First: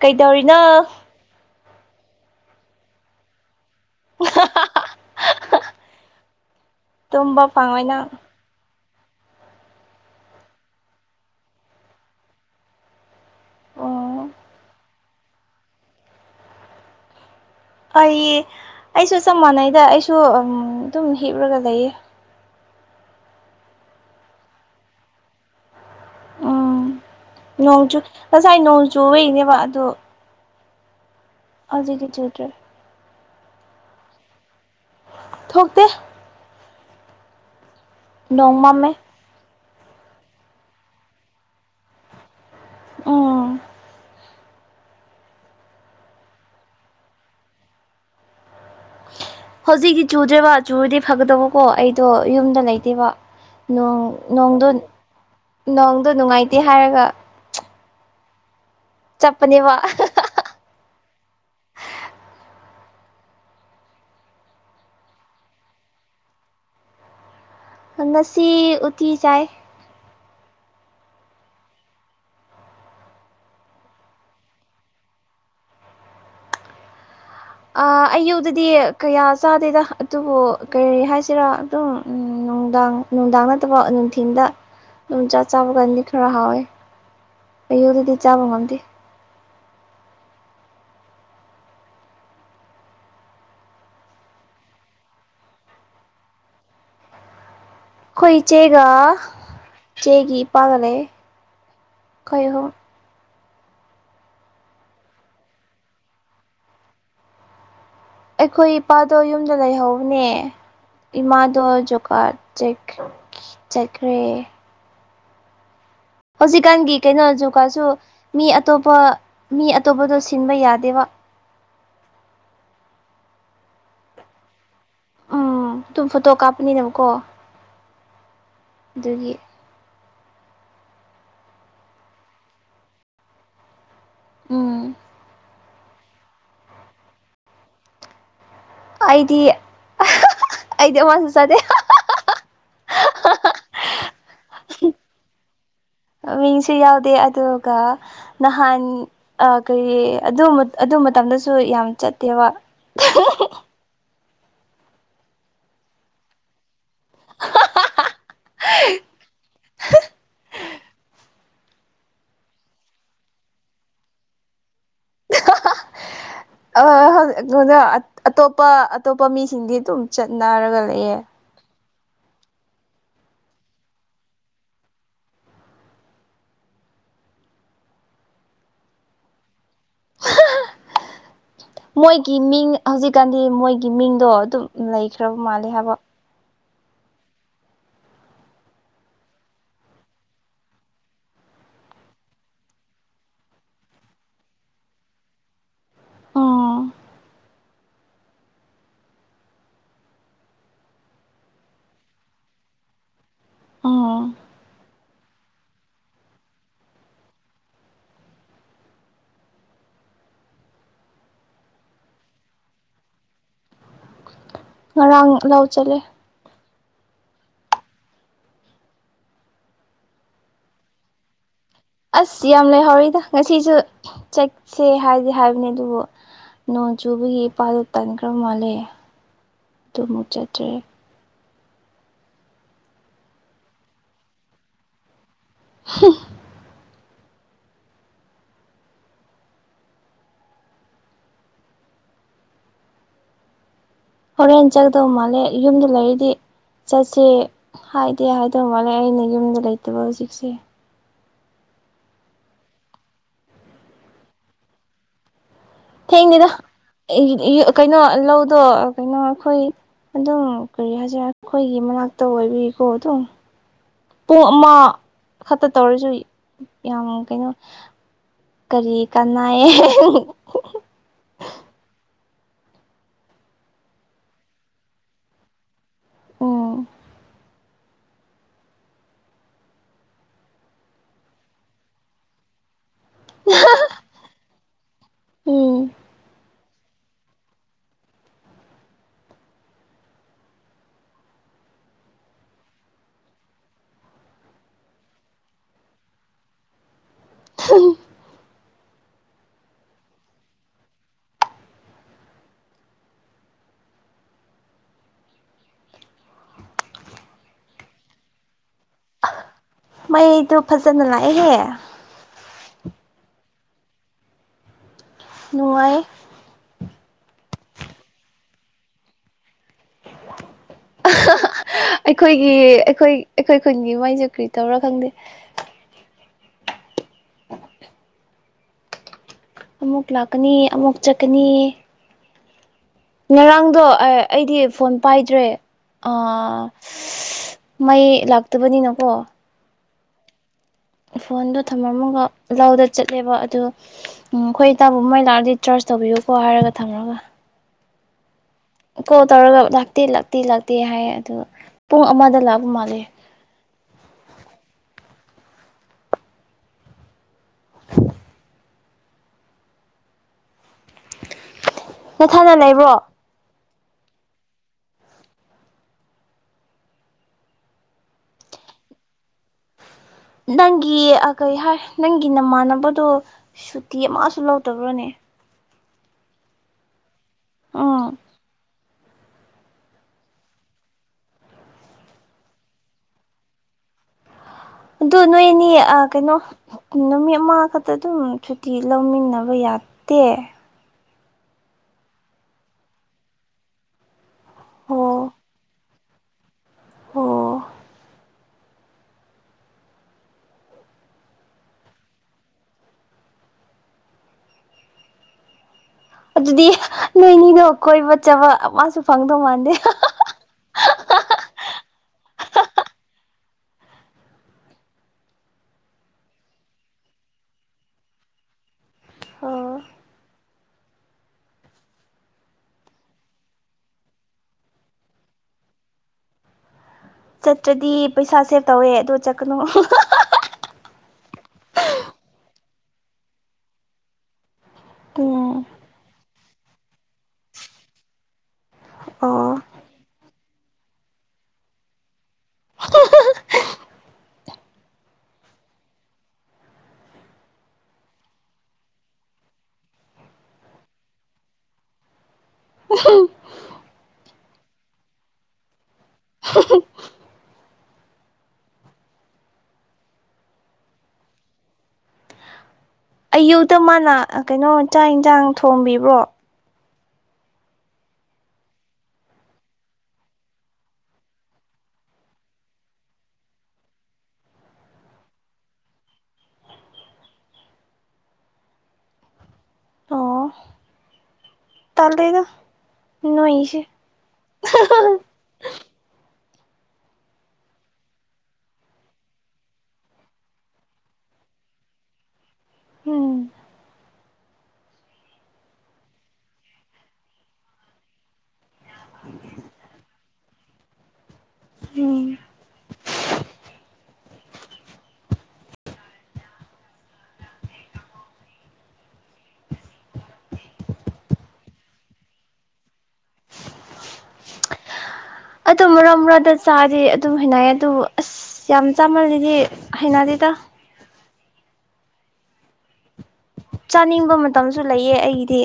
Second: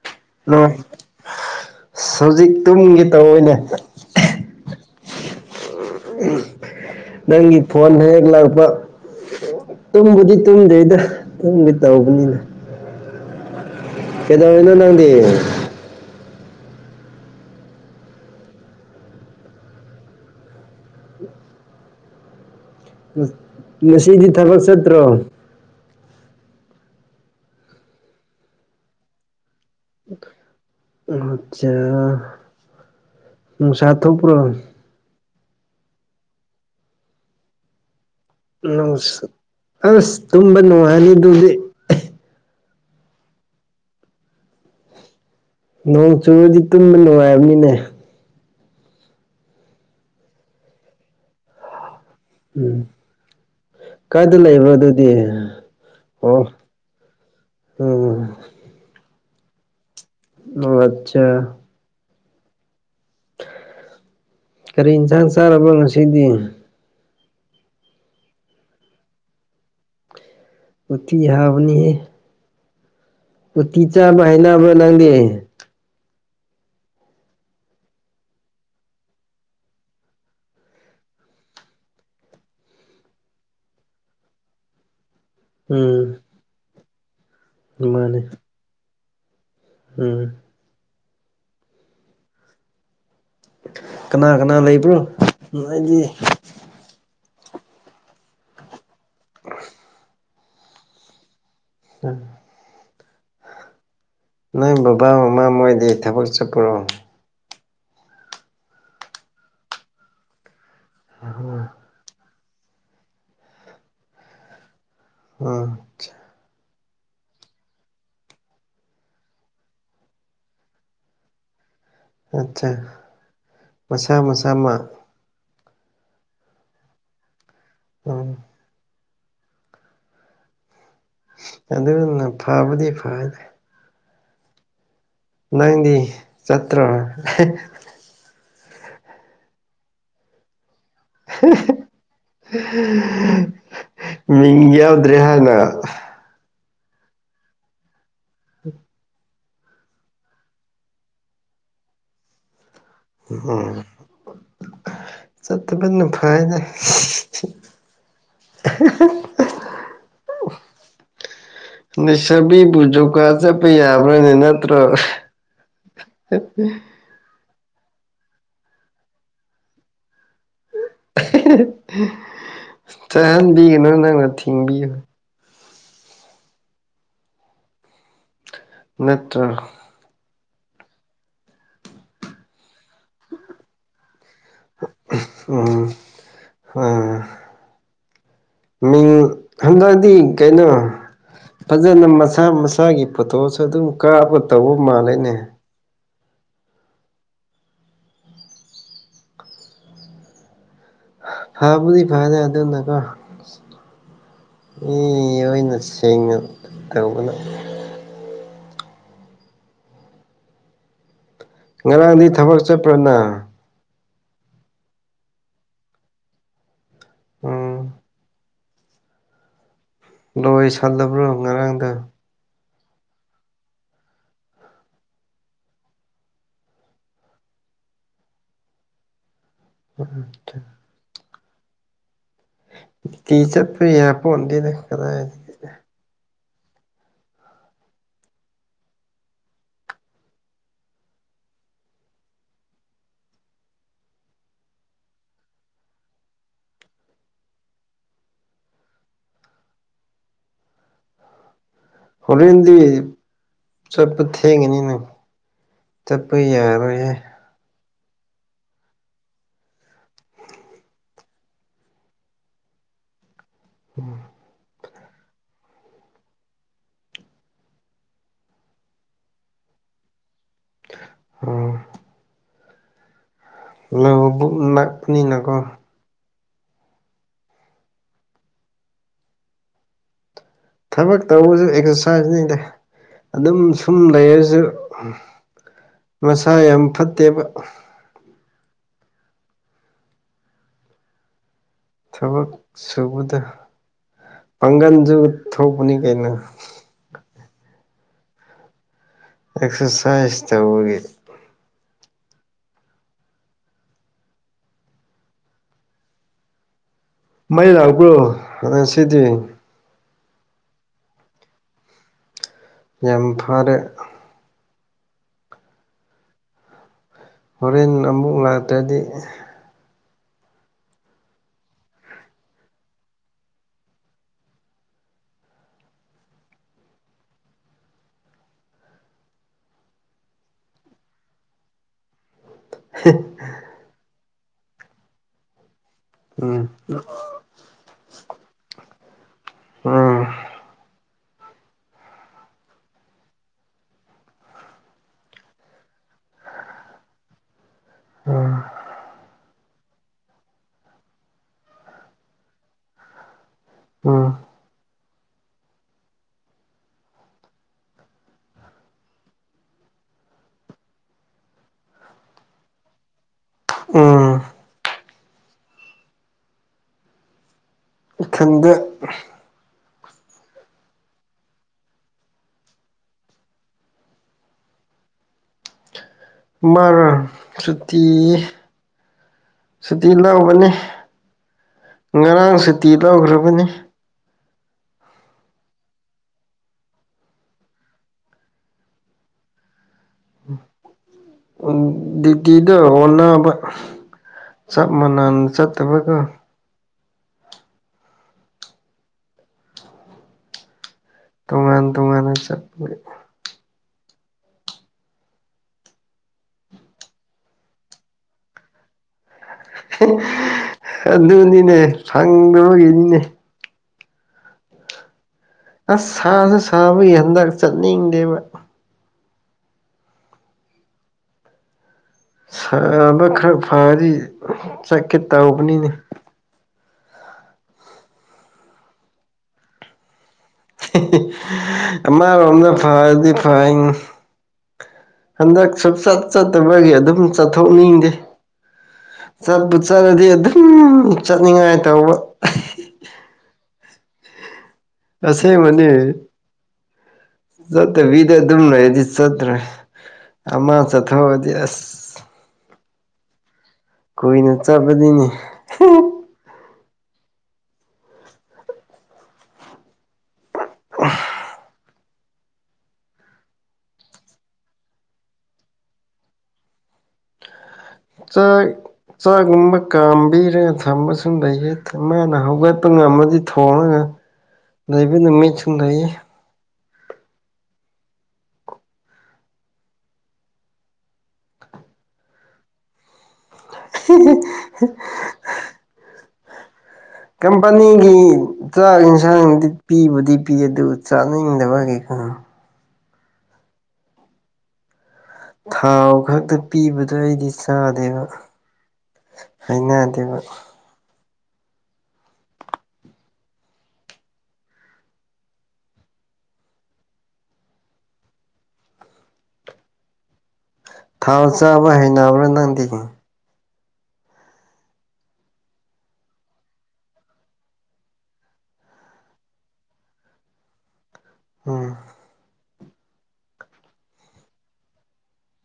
ꯀꯩꯗꯧꯔꯤꯅꯣ ꯅꯣꯏ ꯍꯧꯖꯤꯛ ꯇꯨꯡꯒꯒꯦ ꯇꯧꯑꯣꯏꯅꯦ [unintelligible] ꯇꯨꯝꯕ ꯅꯪꯒꯤ ꯐꯪꯉꯣꯏ ꯐꯣꯟ ꯅꯪ ꯍꯦꯛ ꯂꯥꯛꯄ ꯇꯨꯝꯕꯨꯗꯤ ꯇꯨꯝꯗ꯭ꯔꯦꯗ ꯇꯨꯝꯗꯤ ꯇꯧꯕꯅꯤꯅ ꯑꯣ ꯀꯗꯧꯔꯤꯅꯣ ꯅꯪꯗ ꯑꯩ ꯑꯩꯁꯨ ꯆꯞ ꯃꯥꯟꯅꯩꯗ ꯑꯩꯁꯨ ꯑꯗꯨꯝ ꯍꯤꯞꯂꯒ ꯂꯩꯌꯦ ꯉꯁꯤꯗꯤ ꯊꯕꯛ ꯆꯠꯇ꯭ꯔꯣ ꯎꯝ ꯅꯣꯡꯆꯨ ꯉꯁꯥꯏ ꯅꯣꯡ ꯆꯨꯕꯒꯤꯅꯦꯕ ꯑꯗꯨ ꯑꯠꯆꯥ ꯍꯧꯖꯤꯛꯇꯤ ꯆꯨꯗ꯭ꯔꯦ ꯅꯨꯡꯁꯥ ꯊꯣꯛꯄ꯭ꯔꯣ ꯊꯣꯛꯇꯦ ꯅꯣꯡ ꯎ ꯃꯝꯃꯦ ꯑꯁ ꯇꯨꯝ ꯅꯨꯡꯉꯅꯤꯗꯨꯗꯤ ꯎꯝ ꯅꯣꯡ ꯆꯨꯕꯗꯤ ꯇꯨꯝꯕ ꯅꯨꯡꯉꯥꯏꯕꯅꯤꯅꯦ ꯍꯧꯖꯤꯛꯤ ꯆꯨꯗ꯭ꯔꯦꯕ ꯆꯨꯗꯤ ꯐꯒꯗꯕꯀꯣ ꯑꯩ ꯗꯣ ꯌꯨꯝꯗ ꯂꯩꯇꯦꯕ ꯅꯣꯡ ꯅꯣꯡ [unintelligible] ꯗꯨꯗꯤ ꯅꯣꯡꯗꯣ ꯅꯨꯡꯉꯥꯏꯇꯦ ꯍꯥꯏꯔꯒ ꯎꯝ ꯆꯄꯅꯦꯕ ꯑꯣ ꯑꯆꯥ ꯀꯔꯤ ꯌꯦꯟꯁꯥꯡ ꯆꯥꯔꯕ ꯉꯁꯤꯗꯤ ꯉꯁꯤ ꯎꯇꯤ ꯆꯥꯏ ꯎꯇꯤ ꯍꯥꯏꯕꯅꯤꯍꯦ ꯎꯇꯤ ꯆꯥꯕ ꯍꯥꯏꯅꯕ꯭ꯔꯥ ꯅꯪꯗꯤ ꯑꯥ ꯑꯌꯨꯗꯗꯤ ꯀꯌꯥ ꯆꯥꯗꯦꯗ ꯑꯗꯨꯕꯨ ꯀꯔꯤ ꯍꯥꯏꯁꯤꯔꯥ ꯑꯗꯨꯝ ꯅꯨꯡꯗꯥꯡ ꯅꯨꯡꯗꯥꯡ ꯅꯠꯇꯕ ꯅꯨꯡꯊꯤꯟꯗ ꯗꯨꯝ ꯆꯥ ꯆꯥꯕ ꯀꯥꯟꯗꯤ ꯎꯝ ꯈꯔ ꯍꯥꯎꯋꯦ ꯑꯌꯨꯗꯗꯤ ꯃꯥꯅꯦ ꯆꯥꯕ ꯉꯝꯗꯦ ꯎꯝ ꯀꯅꯥ ꯀꯅꯥ ꯂꯩꯕ꯭ꯔꯣ ꯅꯣꯏꯗꯤ ꯈꯣꯏ ꯏꯆꯦꯒ [inaudible] ꯆꯦꯒꯤ ꯏꯄꯥꯒ ꯂꯩ ꯎꯝ ꯈꯣꯏ ꯑꯍꯨꯝ ꯅꯣꯏ ꯕꯕꯥ ꯃꯃꯥ ꯃꯣꯏꯗꯤ ꯊꯕꯛ ꯆꯠꯄꯔꯣ ꯑꯩꯈꯣꯏ ꯏꯄꯥꯗꯣ ꯌꯨꯝꯗ ꯂꯩꯍꯧꯕꯅꯦ ꯏꯃꯥꯗꯣ ꯖꯣꯀꯥꯔꯠ ꯆꯦꯛ ꯆꯠꯈ꯭ꯔꯦ ꯎꯝ ꯍꯧꯖꯤꯛꯀꯥꯟꯒꯤ ꯀꯩꯅꯣ ꯖꯣꯕꯀꯥꯗꯁꯨ ꯃꯤ ꯑꯇꯣꯞꯄ ꯃꯤ ꯑꯇꯣꯞꯄꯗꯣ ꯁꯤꯟꯕ ꯌꯥꯗꯦꯕ ꯑꯠꯆꯥ ꯃꯁꯥ ꯃꯁꯥꯃꯛ ꯎꯝ ꯑꯗꯨꯝ ꯐꯣꯇꯣ ꯀꯥꯞꯄꯅꯤꯗꯕꯀꯣ ꯎꯝ ꯗꯨꯒꯤ ꯑꯗꯨꯅ ꯐꯕꯨꯗꯤ ꯐꯗꯦ ꯎꯝ ꯅꯪꯗꯤ ꯆꯠꯇ꯭ꯔꯣ ꯑꯩꯗꯤ ꯑꯩꯗꯤ ꯑꯃꯁꯨ ꯆꯠꯗꯦ ꯃꯤꯡ ꯌꯥꯎꯗ꯭ꯔꯦ ꯍꯥꯏꯅ ꯃꯤꯡꯁꯨ ꯌꯥꯎꯗꯦ ꯑꯗꯨꯒ ꯅꯍꯥꯟ ꯑ ꯀꯩ ꯑꯗꯨ ꯑꯗꯨ ꯃꯇꯝꯗꯁꯨ ꯌꯥꯝ ꯆꯠꯇꯦꯕ ꯎꯝ ꯆꯠꯇꯕꯅ ꯐꯩꯗ [unintelligible] [unintelligible] [unintelligible] ꯅꯩꯁꯥꯕꯤꯕꯨ ꯖꯣꯕꯀꯥꯔꯠ ꯆꯠꯄ ꯌꯥꯕ꯭ꯔꯥꯅꯦ ꯅꯠꯇ꯭ꯔꯣ [unintelligible] ꯑꯇꯣꯞꯄ ꯑꯇꯣꯞꯄ ꯃꯤꯁꯤꯡꯗꯤ ꯑꯗꯨꯝ ꯆꯠꯅꯔꯒ ꯂꯩꯌꯦ ꯆꯠꯍꯟꯕꯤꯒꯅꯨ ꯅꯪꯅ ꯊꯤꯡꯕꯤ ꯅꯠꯇ꯭ꯔ ꯃꯣꯏꯒꯤ ꯃꯤꯡ ꯍꯧꯖꯤꯛꯀꯥꯟꯗꯤ ꯃꯣꯏꯒꯤ ꯃꯤꯡꯗꯣ ꯑꯗꯨꯝ ꯂꯩꯈ꯭ꯔꯕ ꯃꯥꯜꯂꯦ ꯍꯥꯏꯕ ꯑ ꯃꯤꯡ ꯍꯟꯗꯛꯗꯤ ꯀꯩꯅꯣ ꯐꯖꯅ ꯃꯁꯥ ꯃꯁꯥꯒꯤ ꯐꯣꯇꯣꯁꯨ ꯑꯗꯨꯝ ꯀꯥꯞꯒ ꯇꯧꯕ ꯃꯥꯜꯂꯦꯅꯦ ꯎꯝ ꯍꯥꯥ ꯄꯨꯔꯤ ꯐꯥꯏꯗꯔ ꯑꯗꯨꯅ ꯀ ꯑꯥ ꯃꯤ ꯑꯣꯏꯅ ꯁꯦꯡꯅ ꯇꯧꯕꯅ ꯉꯔꯥꯡꯗꯤ ꯊꯕꯛ ꯆꯠꯄ꯭ꯔꯅ ꯉꯔꯥꯡ ꯂꯧ ꯆꯠꯂꯦ ꯎꯝ ꯂꯣꯏꯁꯜꯂꯕ꯭ꯔꯣ ꯉꯔꯥꯡꯗ ꯑꯁ ꯌꯥꯝ ꯂꯩꯍꯧꯔꯤꯗ ꯉꯁꯤꯁꯨ ꯆꯠꯁꯦ ꯍꯥꯏꯗꯤ ꯍꯥꯏꯕꯅꯦ ꯑꯗꯨꯕꯨ ꯅꯣꯡ ꯆꯨꯕꯒꯤ ꯏꯄꯥꯗꯣ ꯇꯟꯈ꯭ꯔ ꯃꯥꯜꯂꯦ ꯑꯗꯨꯃꯨꯛ ꯆꯠꯇ꯭ꯔꯦ ꯇꯤ ꯆꯠꯄ ꯋꯥꯄꫭꯟꯇ‌ꯦ ꯀꯗꯥꯗꯤ ꯍꯝ ꯍꯣꯔꯦꯟ ꯆꯪꯗꯧ ꯃꯥꯜꯂꯦ ꯌꯨꯝꯗ ꯂꯩꯔꯤꯗꯤ ꯆꯠꯁꯦ ꯍꯥꯏꯗꯦ ꯍꯥꯏꯗꯧ ꯃꯥꯜꯂꯦ ꯑꯩꯅ ꯌꯨꯝꯗ ꯂꯩꯇꯕ ꯍꯧꯖꯤꯛꯁꯦ ꯍꯣꯔꯦꯟꯦꯟꯗꯤ ꯆꯠꯄ ꯊꯦꯡꯉꯅꯤꯅ ꯆꯠꯄ ꯊꯦꯡꯅꯤꯗ ꯌꯥꯔꯣꯏꯍꯦ ꯀꯩꯅꯣ ꯂꯧꯗꯣ ꯀꯩꯅꯣ ꯑꯩꯈꯣꯏ ꯑꯗꯨꯝ ꯀꯔꯤ ꯍꯥꯏꯁꯤꯔ ꯑꯩꯈꯣꯏꯒꯤ ꯃꯅꯥꯛꯇ ꯑꯣꯏꯕꯒꯤꯀꯣ ꯑꯗꯨꯝ [unintelligible] ꯑꯃ ꯈꯛꯇ ꯇꯧꯔꯁꯨ ꯌꯥꯝ ꯀꯩꯅꯣ ꯀꯔꯤ ꯀꯅꯥꯌꯦ ꯑꯥ ꯍꯜꯂꯣ ꯕꯨꯛ ꯅꯛꯄꯅꯤꯅꯥꯀꯣ ꯑꯣ ꯊꯕꯛ ꯇꯧꯕꯁꯨ ꯑꯦꯛꯁꯔꯁꯥꯏꯖꯅꯤꯗ ꯑꯗꯨꯝ ꯁꯨꯝ ꯂꯩꯔꯁꯨ ꯎꯝ ꯃꯁꯥ ꯌꯥꯝ ꯐꯠꯇꯦꯕ ꯊꯕꯛ ꯁꯨꯕꯗ ꯄꯥꯡꯒꯜꯁꯨ ꯊꯣꯛꯄꯅꯤ ꯀꯩꯅꯣ ꯎ [unintelligible] ꯑꯦꯛꯁꯔꯁꯥꯏꯁ ꯇꯧꯋꯦ ꯃꯩ ꯂꯥꯛꯄ꯭ꯔꯣ ꯉꯥꯁꯤꯗꯤ ꯃꯩꯗꯣ ꯐꯖꯅ ꯂꯥꯛꯏꯍꯦ ꯌꯥꯝ ꯐꯔꯦ ꯅꯨꯡꯥꯏ ꯍꯣꯔꯦꯟ ꯑꯃꯨꯛ ꯂꯥꯛꯇ꯭ꯔꯗꯤ [unintelligible] ꯑꯩꯈꯣꯏꯒꯤ ꯑꯩꯈꯣꯏ ꯑꯩꯈꯣꯏ ꯈꯨꯟꯒꯤ ꯃꯩꯁꯦ ꯀꯨꯔꯤ ꯇꯧꯔ ꯈꯪꯗꯦ ꯑꯃꯨꯛ ꯂꯥꯛꯀꯅꯤ ꯑꯃꯨꯛ ꯆꯠꯀꯅꯤ ꯉꯔꯥꯡꯗꯣ ꯑꯩꯗꯤ ꯐꯣꯟ ꯄꯥꯏꯗ꯭ꯔꯦ ꯎꯝ ꯃꯥꯏ ꯂꯥꯛꯇꯕꯅꯤ ꯅ ꯀꯣ ꯎꯝ ꯐꯣꯟꯗꯣ ꯊꯝꯃꯝꯃꯒ ꯂꯥꯎꯗ ꯆꯠꯂꯦꯕ ꯑꯗ ꯎꯝ ꯑꯩꯈꯣꯏ ꯏ ꯇꯥꯕꯃꯩ ꯂꯥꯛꯑꯗꯤ ꯆ꯭ꯔꯔꯁ ꯇꯧꯕꯤꯌꯨꯀꯣ ꯍꯥꯏꯔꯒ ꯊꯝꯃꯒ ꯎꯝ ꯀꯣꯜ ꯇꯧꯔꯒ ꯂꯥꯛꯇꯦ ꯂꯥꯛꯇꯦ ꯂꯥꯛꯇꯦ ꯍꯥꯏ ꯑꯗꯨ ꯄꯨꯡ ꯑꯃꯗ ꯂꯥꯛꯄ ꯃꯥꯜꯂꯦ ꯎꯝ [unintelligible] ꯅꯣꯠꯊꯅ ꯂꯩꯕ꯭ꯔꯣ ꯎꯝ ꯈꯪꯗꯦ ꯅꯪꯒꯤ ꯀꯩ ꯍꯥꯏ ꯅꯪꯒꯤ ꯅꯃꯥꯟꯅꯕꯗꯣ ꯁꯨꯇꯤ ꯑꯃꯁꯨ ꯂꯧꯗꯕ꯭ꯔꯣꯅꯦ ꯃꯔꯥ ꯁꯨꯇꯤ ꯎꯝ ꯁꯨꯇꯤ ꯂꯧꯕꯅꯤ ꯉꯔꯥꯡ ꯁꯨꯇꯤ ꯂꯧꯈ꯭ꯔꯕꯅꯤ ꯑꯗꯨ ꯅꯣꯏꯅꯤ ꯑ ꯀꯩꯅꯣ ꯅꯨꯃꯤꯠ ꯑꯃꯥ ꯈꯛꯇ ꯑꯗꯨꯝ ꯁꯨꯇꯤ ꯂꯧꯃꯤꯟꯅꯕ ꯌꯥꯗꯦ ꯗꯨꯇꯤꯗꯣ ꯑꯣꯟꯅꯕ ꯆꯞ ꯑꯣ ꯃꯥꯟꯅꯅ ꯆꯠꯇꯕꯒ ꯑꯣ ꯇꯣꯉꯥꯟ ꯇꯣꯉꯥꯟꯅ ꯆꯠꯄ ꯑꯗꯨꯗꯤ ꯅꯣꯏꯅꯤꯅꯣ ꯀꯣꯏꯕ ꯆꯕ ꯑꯃꯁꯁꯨ ꯐꯪꯗꯧ ꯃꯥꯟꯗꯦ ꯑꯗꯨꯅꯤꯅꯦ ꯁꯪꯗꯔꯒꯤꯅꯤꯅꯦ ꯑꯁ ꯁꯥꯁꯨ ꯁꯥꯕꯒꯤ ꯍꯟꯗꯛ ꯆꯠꯅꯤꯡꯗꯦꯕ ꯑꯣ ꯁꯥꯕ ꯈꯔ ꯐꯗꯤ ꯆꯠꯀꯦ ꯇꯧꯕꯅꯤꯅ ꯆꯠꯇ꯭ꯔꯗꯤ ꯄꯩꯁꯥ ꯁꯦꯞ ꯇꯧꯋꯦ ꯑꯗꯨ ꯆꯠꯀꯅꯨ ꯑꯃꯔꯣꯝꯗ ꯐꯔꯗꯤ ꯐꯩ ꯎꯝ ꯍꯟꯗꯛ ꯁꯨꯆꯠ ꯆꯠꯇꯕꯒꯤ ꯑꯗꯨꯝ ꯆꯠꯊꯣꯛꯅꯤꯡꯗꯦ ꯑꯣ ꯆꯠꯄ ꯆꯠꯂꯗꯤ ꯑꯗꯨꯝ ꯆꯠꯅꯤꯡꯉꯥꯏ ꯇꯧꯕ ꯑꯁꯦ ꯃꯅꯤ ꯆꯠꯇ ꯗ ꯑꯗꯨꯝꯅ ꯍꯥꯏꯗꯤ ꯆꯇ꯭ꯔ ꯑꯃ ꯆꯊꯗꯤ ꯑꯁ ꯎ ꯀꯨꯏꯅ ꯆꯥꯕꯗꯤꯅꯦ ꯑꯌꯨꯛꯇ ꯃꯥꯅ ꯀꯩꯅꯣ ꯆꯥꯛ ꯏꯟꯁꯥꯡ ꯊꯣꯡꯕꯤꯕ꯭ꯔꯣ ꯆ ꯆꯥꯛꯒꯨꯝꯕ ꯀꯥꯝꯕꯤꯔꯒ ꯊꯝꯕꯁꯨ ꯂꯩꯌꯦ ꯃꯥꯅ ꯍꯧꯒꯠꯄ ꯉꯝꯃꯗꯤ ꯊꯣꯡꯉꯒ ꯂꯩꯕ ꯅꯨ ꯃꯤꯠ ꯆꯤꯡ ꯂꯩꯌꯦ ꯇꯥꯂꯦꯗ ꯅꯣꯏꯁꯨ ꯀꯝꯄꯅꯤꯒꯤ ꯆꯥꯛ ꯌꯦꯟꯁꯥꯡꯗꯤ ꯄꯤꯕꯨꯗꯤ ꯄꯤ ꯑꯗꯨ ꯆꯥꯅꯤꯡꯗꯕꯒꯤꯩꯀꯣ ꯎꯝ ꯊꯥꯎ ꯈꯛꯇ ꯄꯤꯕꯗꯣ ꯑꯩꯗꯤ ꯆꯥꯗꯦꯕ ꯎ ꯑꯩꯅ ꯑꯗꯨꯒ ꯎꯝ ꯊꯥꯎ ꯆꯥꯕ ꯍꯩꯅꯕ꯭ꯔꯥ ꯅꯪꯗꯤ ꯑꯗꯨ ꯃꯔꯛ ꯃꯔꯛꯗ ꯆꯥꯗꯤ ꯑꯗꯨꯝ ꯍꯥꯏꯅꯏ ꯑꯗꯨꯕꯨ ꯑꯁ ꯑꯁ ꯌꯥꯝ ꯆꯥꯃꯜꯂꯤꯗꯤ ꯍꯩꯅꯗꯤꯗ ꯎꯝ ꯆꯥꯅꯤꯡꯕ ꯃꯇꯝꯁꯨ ꯂꯩꯌꯦ ꯑꯩꯗꯤ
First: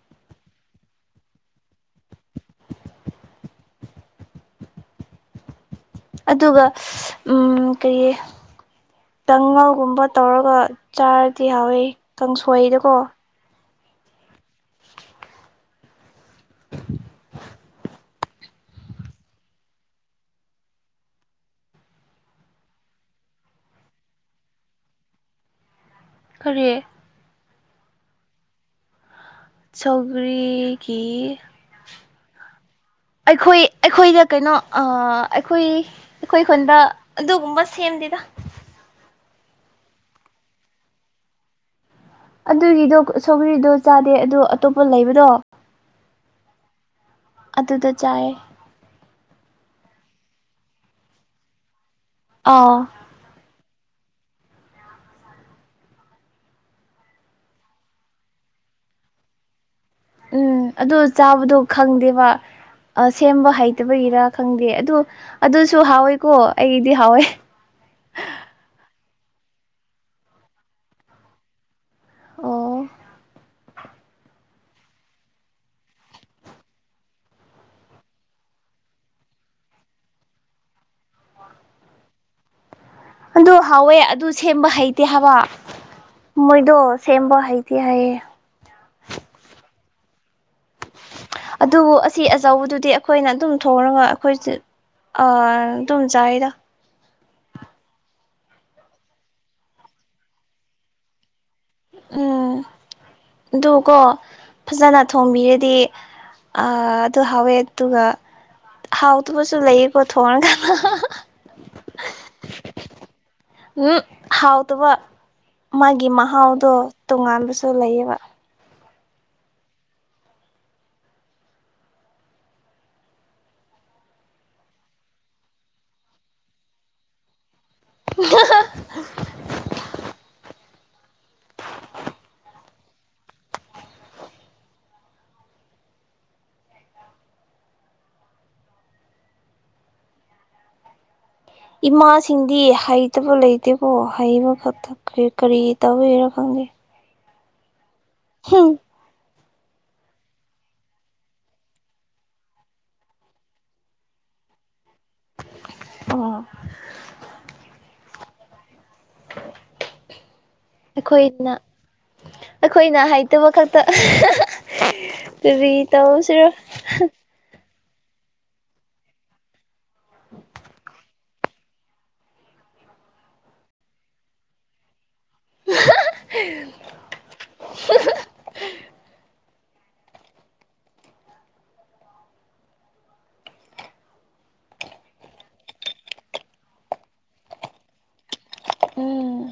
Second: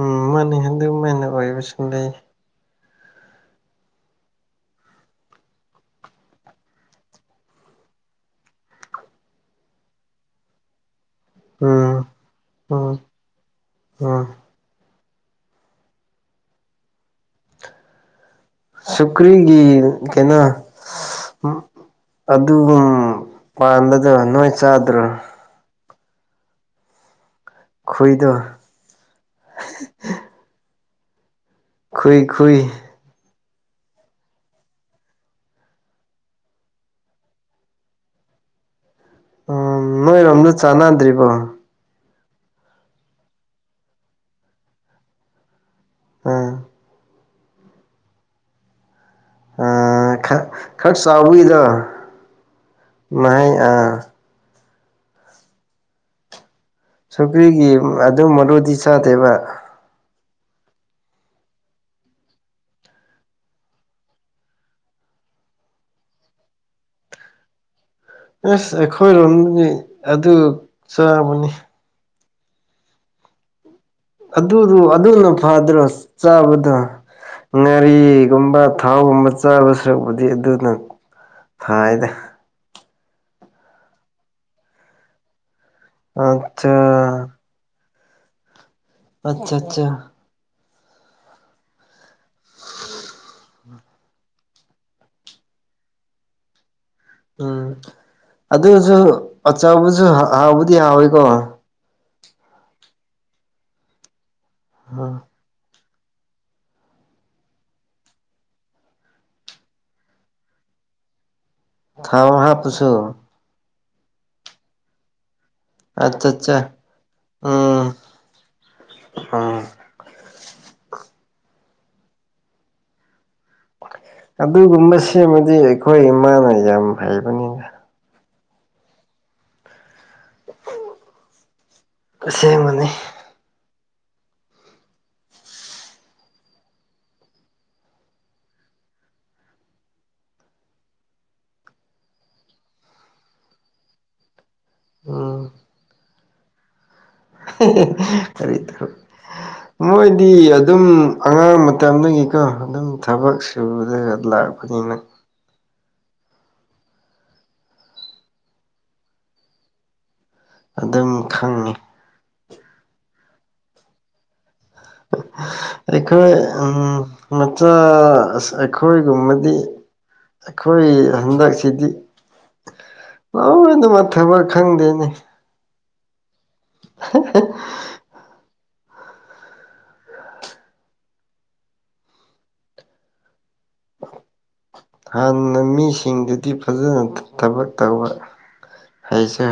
ꯎꯝ ꯃꯥꯅ ꯍꯟꯗꯨ ꯃꯥꯅ ꯑꯣꯏꯕꯁꯨ ꯂꯩ ꯑꯗꯨꯒ ꯎ ꯀꯩ ꯇꯉꯜꯒꯨꯝꯕ ꯇꯧꯔꯒ ꯆꯥꯔꯗꯤ ꯍꯥꯎꯋꯤ ꯎꯝ ꯀꯥꯡꯁꯣꯏꯗꯀꯣ ꯎꯝ ꯎꯝ ꯁꯨꯀ꯭ꯔꯤꯒꯤ ꯀꯩꯅꯣ ꯑꯗꯨꯒꯨꯝ ꯄꯥꯟꯕꯗ ꯅꯣꯏ ꯆꯥꯗ꯭ꯔꯣ ꯀꯔꯤ ꯈꯏꯗꯣ ꯁꯧꯒꯔꯤꯒꯤ ꯈꯨꯏ ꯈꯏ ꯑꯩꯈꯣꯏ ꯑꯩꯈꯣꯏꯗ ꯀꯩꯅꯣ ꯑꯩꯈꯣꯏ ꯑꯩꯈꯣꯏ ꯈꯨꯟꯗ ꯑꯗꯨꯒꯨꯝꯕ ꯁꯦꯝꯗꯦꯗ ꯎꯝ ꯅꯣꯏꯔꯣꯝꯗ ꯆꯥꯟꯅꯗ꯭ꯔꯤꯕꯣ ꯑꯗꯨꯒꯤꯗꯣ ꯁꯣꯒꯔꯤꯗꯣ ꯆꯥꯗꯦ ꯑꯗꯣ ꯑꯇꯣꯞꯄ ꯂꯩꯕꯗꯣ ꯑꯝ ꯑꯗꯨꯗ ꯆꯥꯏ ꯈꯔ ꯈꯔ ꯆꯥꯎꯕꯒꯤꯗ ꯑꯥ ꯉꯍ ꯑ ꯁꯨꯀ꯭ꯔꯤꯒꯤ ꯑꯗꯨꯝ ꯃꯔꯨꯗꯤ ꯆꯥꯗꯦꯕ ꯎꯝ ꯑꯗꯨ ꯆꯥꯕꯗꯣ ꯈꯪꯗꯦꯕ ꯁꯦꯝꯕ ꯍꯩꯇꯕꯒꯤꯔ ꯈꯪꯗꯦ ꯑꯗꯨ ꯑꯗꯨꯁꯨ ꯍꯥꯎꯋꯦꯀꯣ ꯑꯩꯗꯤ ꯍꯥꯎꯋꯦ ꯑꯁ ꯑꯩꯈꯣꯏꯔꯣꯝꯗꯤ ꯑꯗꯨ ꯆꯥꯕꯅꯤ ꯑꯣ ꯑꯗꯨꯗꯨ ꯑꯗꯨꯅ ꯐꯗ꯭ꯔꯣ ꯆꯥꯕꯗ ꯉꯥꯔꯤꯒꯨꯝꯕ ꯊꯥꯎꯒꯨꯝꯕ ꯆꯥꯕ ꯁꯔꯨꯛꯄꯗꯤ ꯑꯗꯨꯅꯪ ꯐꯥꯏꯗꯦ ꯑꯗꯨ ꯍꯥꯎꯋꯦ ꯑꯗꯨ ꯁꯦꯝꯕ ꯍꯩꯇꯦ ꯍꯥꯏꯕ ꯑꯠꯆꯥ ꯃꯣꯏꯗꯣ ꯁꯦꯝꯕꯣ ꯍꯥꯏꯗꯤꯤ ꯍꯥꯏ ꯑꯆꯥ ꯑꯆꯥ ꯑꯗꯨꯕꯨ ꯑꯁꯤ ꯑꯆꯧꯕꯗꯨꯗꯤ ꯑꯩꯈꯣꯏꯅ ꯑꯗꯨꯝ ꯊꯣꯡꯉꯒ ꯑꯩꯈꯣꯏ ꯑꯗꯨꯝ ꯆꯔꯤꯗ ꯎꯝ ꯑꯗꯨꯁꯨ ꯑꯆꯧꯕꯁꯨ ꯍꯥꯎꯕꯨꯗꯤ ꯍꯥꯎꯋꯏꯀꯣ ꯎꯝ ꯑꯗꯨꯀꯣ ꯐꯖꯅ ꯊꯣꯡꯝꯕꯤꯔꯗꯤ ꯑꯗꯨ ꯍꯥꯎꯋꯦ ꯑꯗꯨꯒ ꯍꯥꯎꯗꯨꯕꯁꯨ ꯂꯩꯌꯦꯀꯣ ꯊꯣꯡ ꯀꯥꯟꯗ ꯊꯥꯎ ꯍꯥꯞꯄꯁꯨꯣ ꯍꯥꯎꯇꯕ ꯃꯥꯒꯤ ꯑꯠꯆꯥꯆꯥ ꯃꯍꯥꯎꯗꯣ ꯇꯣꯉꯥꯟꯕꯁꯨ ꯂꯩꯌꯦꯕ ꯑ ꯑꯗꯨꯒꯨꯝꯕ ꯁꯦꯝꯃꯗꯤ ꯑꯩꯈꯣꯏ ꯏꯃꯥꯅ ꯌꯥꯝ ꯍꯩꯕꯅꯤꯅ ꯑ ꯑꯁꯦꯡꯕꯅꯤ ꯏꯃꯥꯁꯤꯡꯗꯤ ꯍꯩꯇꯕ ꯂꯩꯇꯦꯀꯣ ꯍꯩꯕ ꯈꯛꯇ ꯀꯔꯤ ꯇꯧꯋꯔ ꯈꯪꯗꯦ ꯐꯔꯤ ꯊ [unintelligible] ꯃꯣꯏꯗꯤ ꯑꯗꯨꯝ ꯑꯉꯥꯡ ꯃꯇꯝꯗꯒꯤꯀꯣ ꯑꯗꯨꯝ ꯊꯕꯛ ꯁꯨꯔꯗ ꯂꯥꯛꯄꯅꯤꯅ ꯑꯣ ꯑꯗꯨꯝ ꯑꯩꯈꯣꯏꯅ ꯈꯪꯉꯤ ꯑꯩꯈꯣꯏꯅ ꯍꯥꯏꯩꯇꯕ ꯈꯛꯇ ꯔꯔꯤ ꯇ ꯑꯩꯈꯣꯏ ꯁꯤꯔ ꯎꯝ ꯃꯆꯥ ꯑꯩꯈꯣꯏꯒꯨꯝꯕꯗꯤ ꯑꯩꯈꯣꯏ ꯍꯟꯗꯛꯁꯤꯗꯤ ꯂꯣꯏꯅ ꯃꯊꯕ ꯈꯪꯗꯦꯅꯦ [inaudible] [inaudible] ꯍꯥꯟꯅ ꯃꯤꯁꯤꯡꯗꯗꯤ ꯐꯖꯅ ꯊꯕꯛ ꯇꯧꯕ ꯍꯩꯁꯨ ꯎꯝ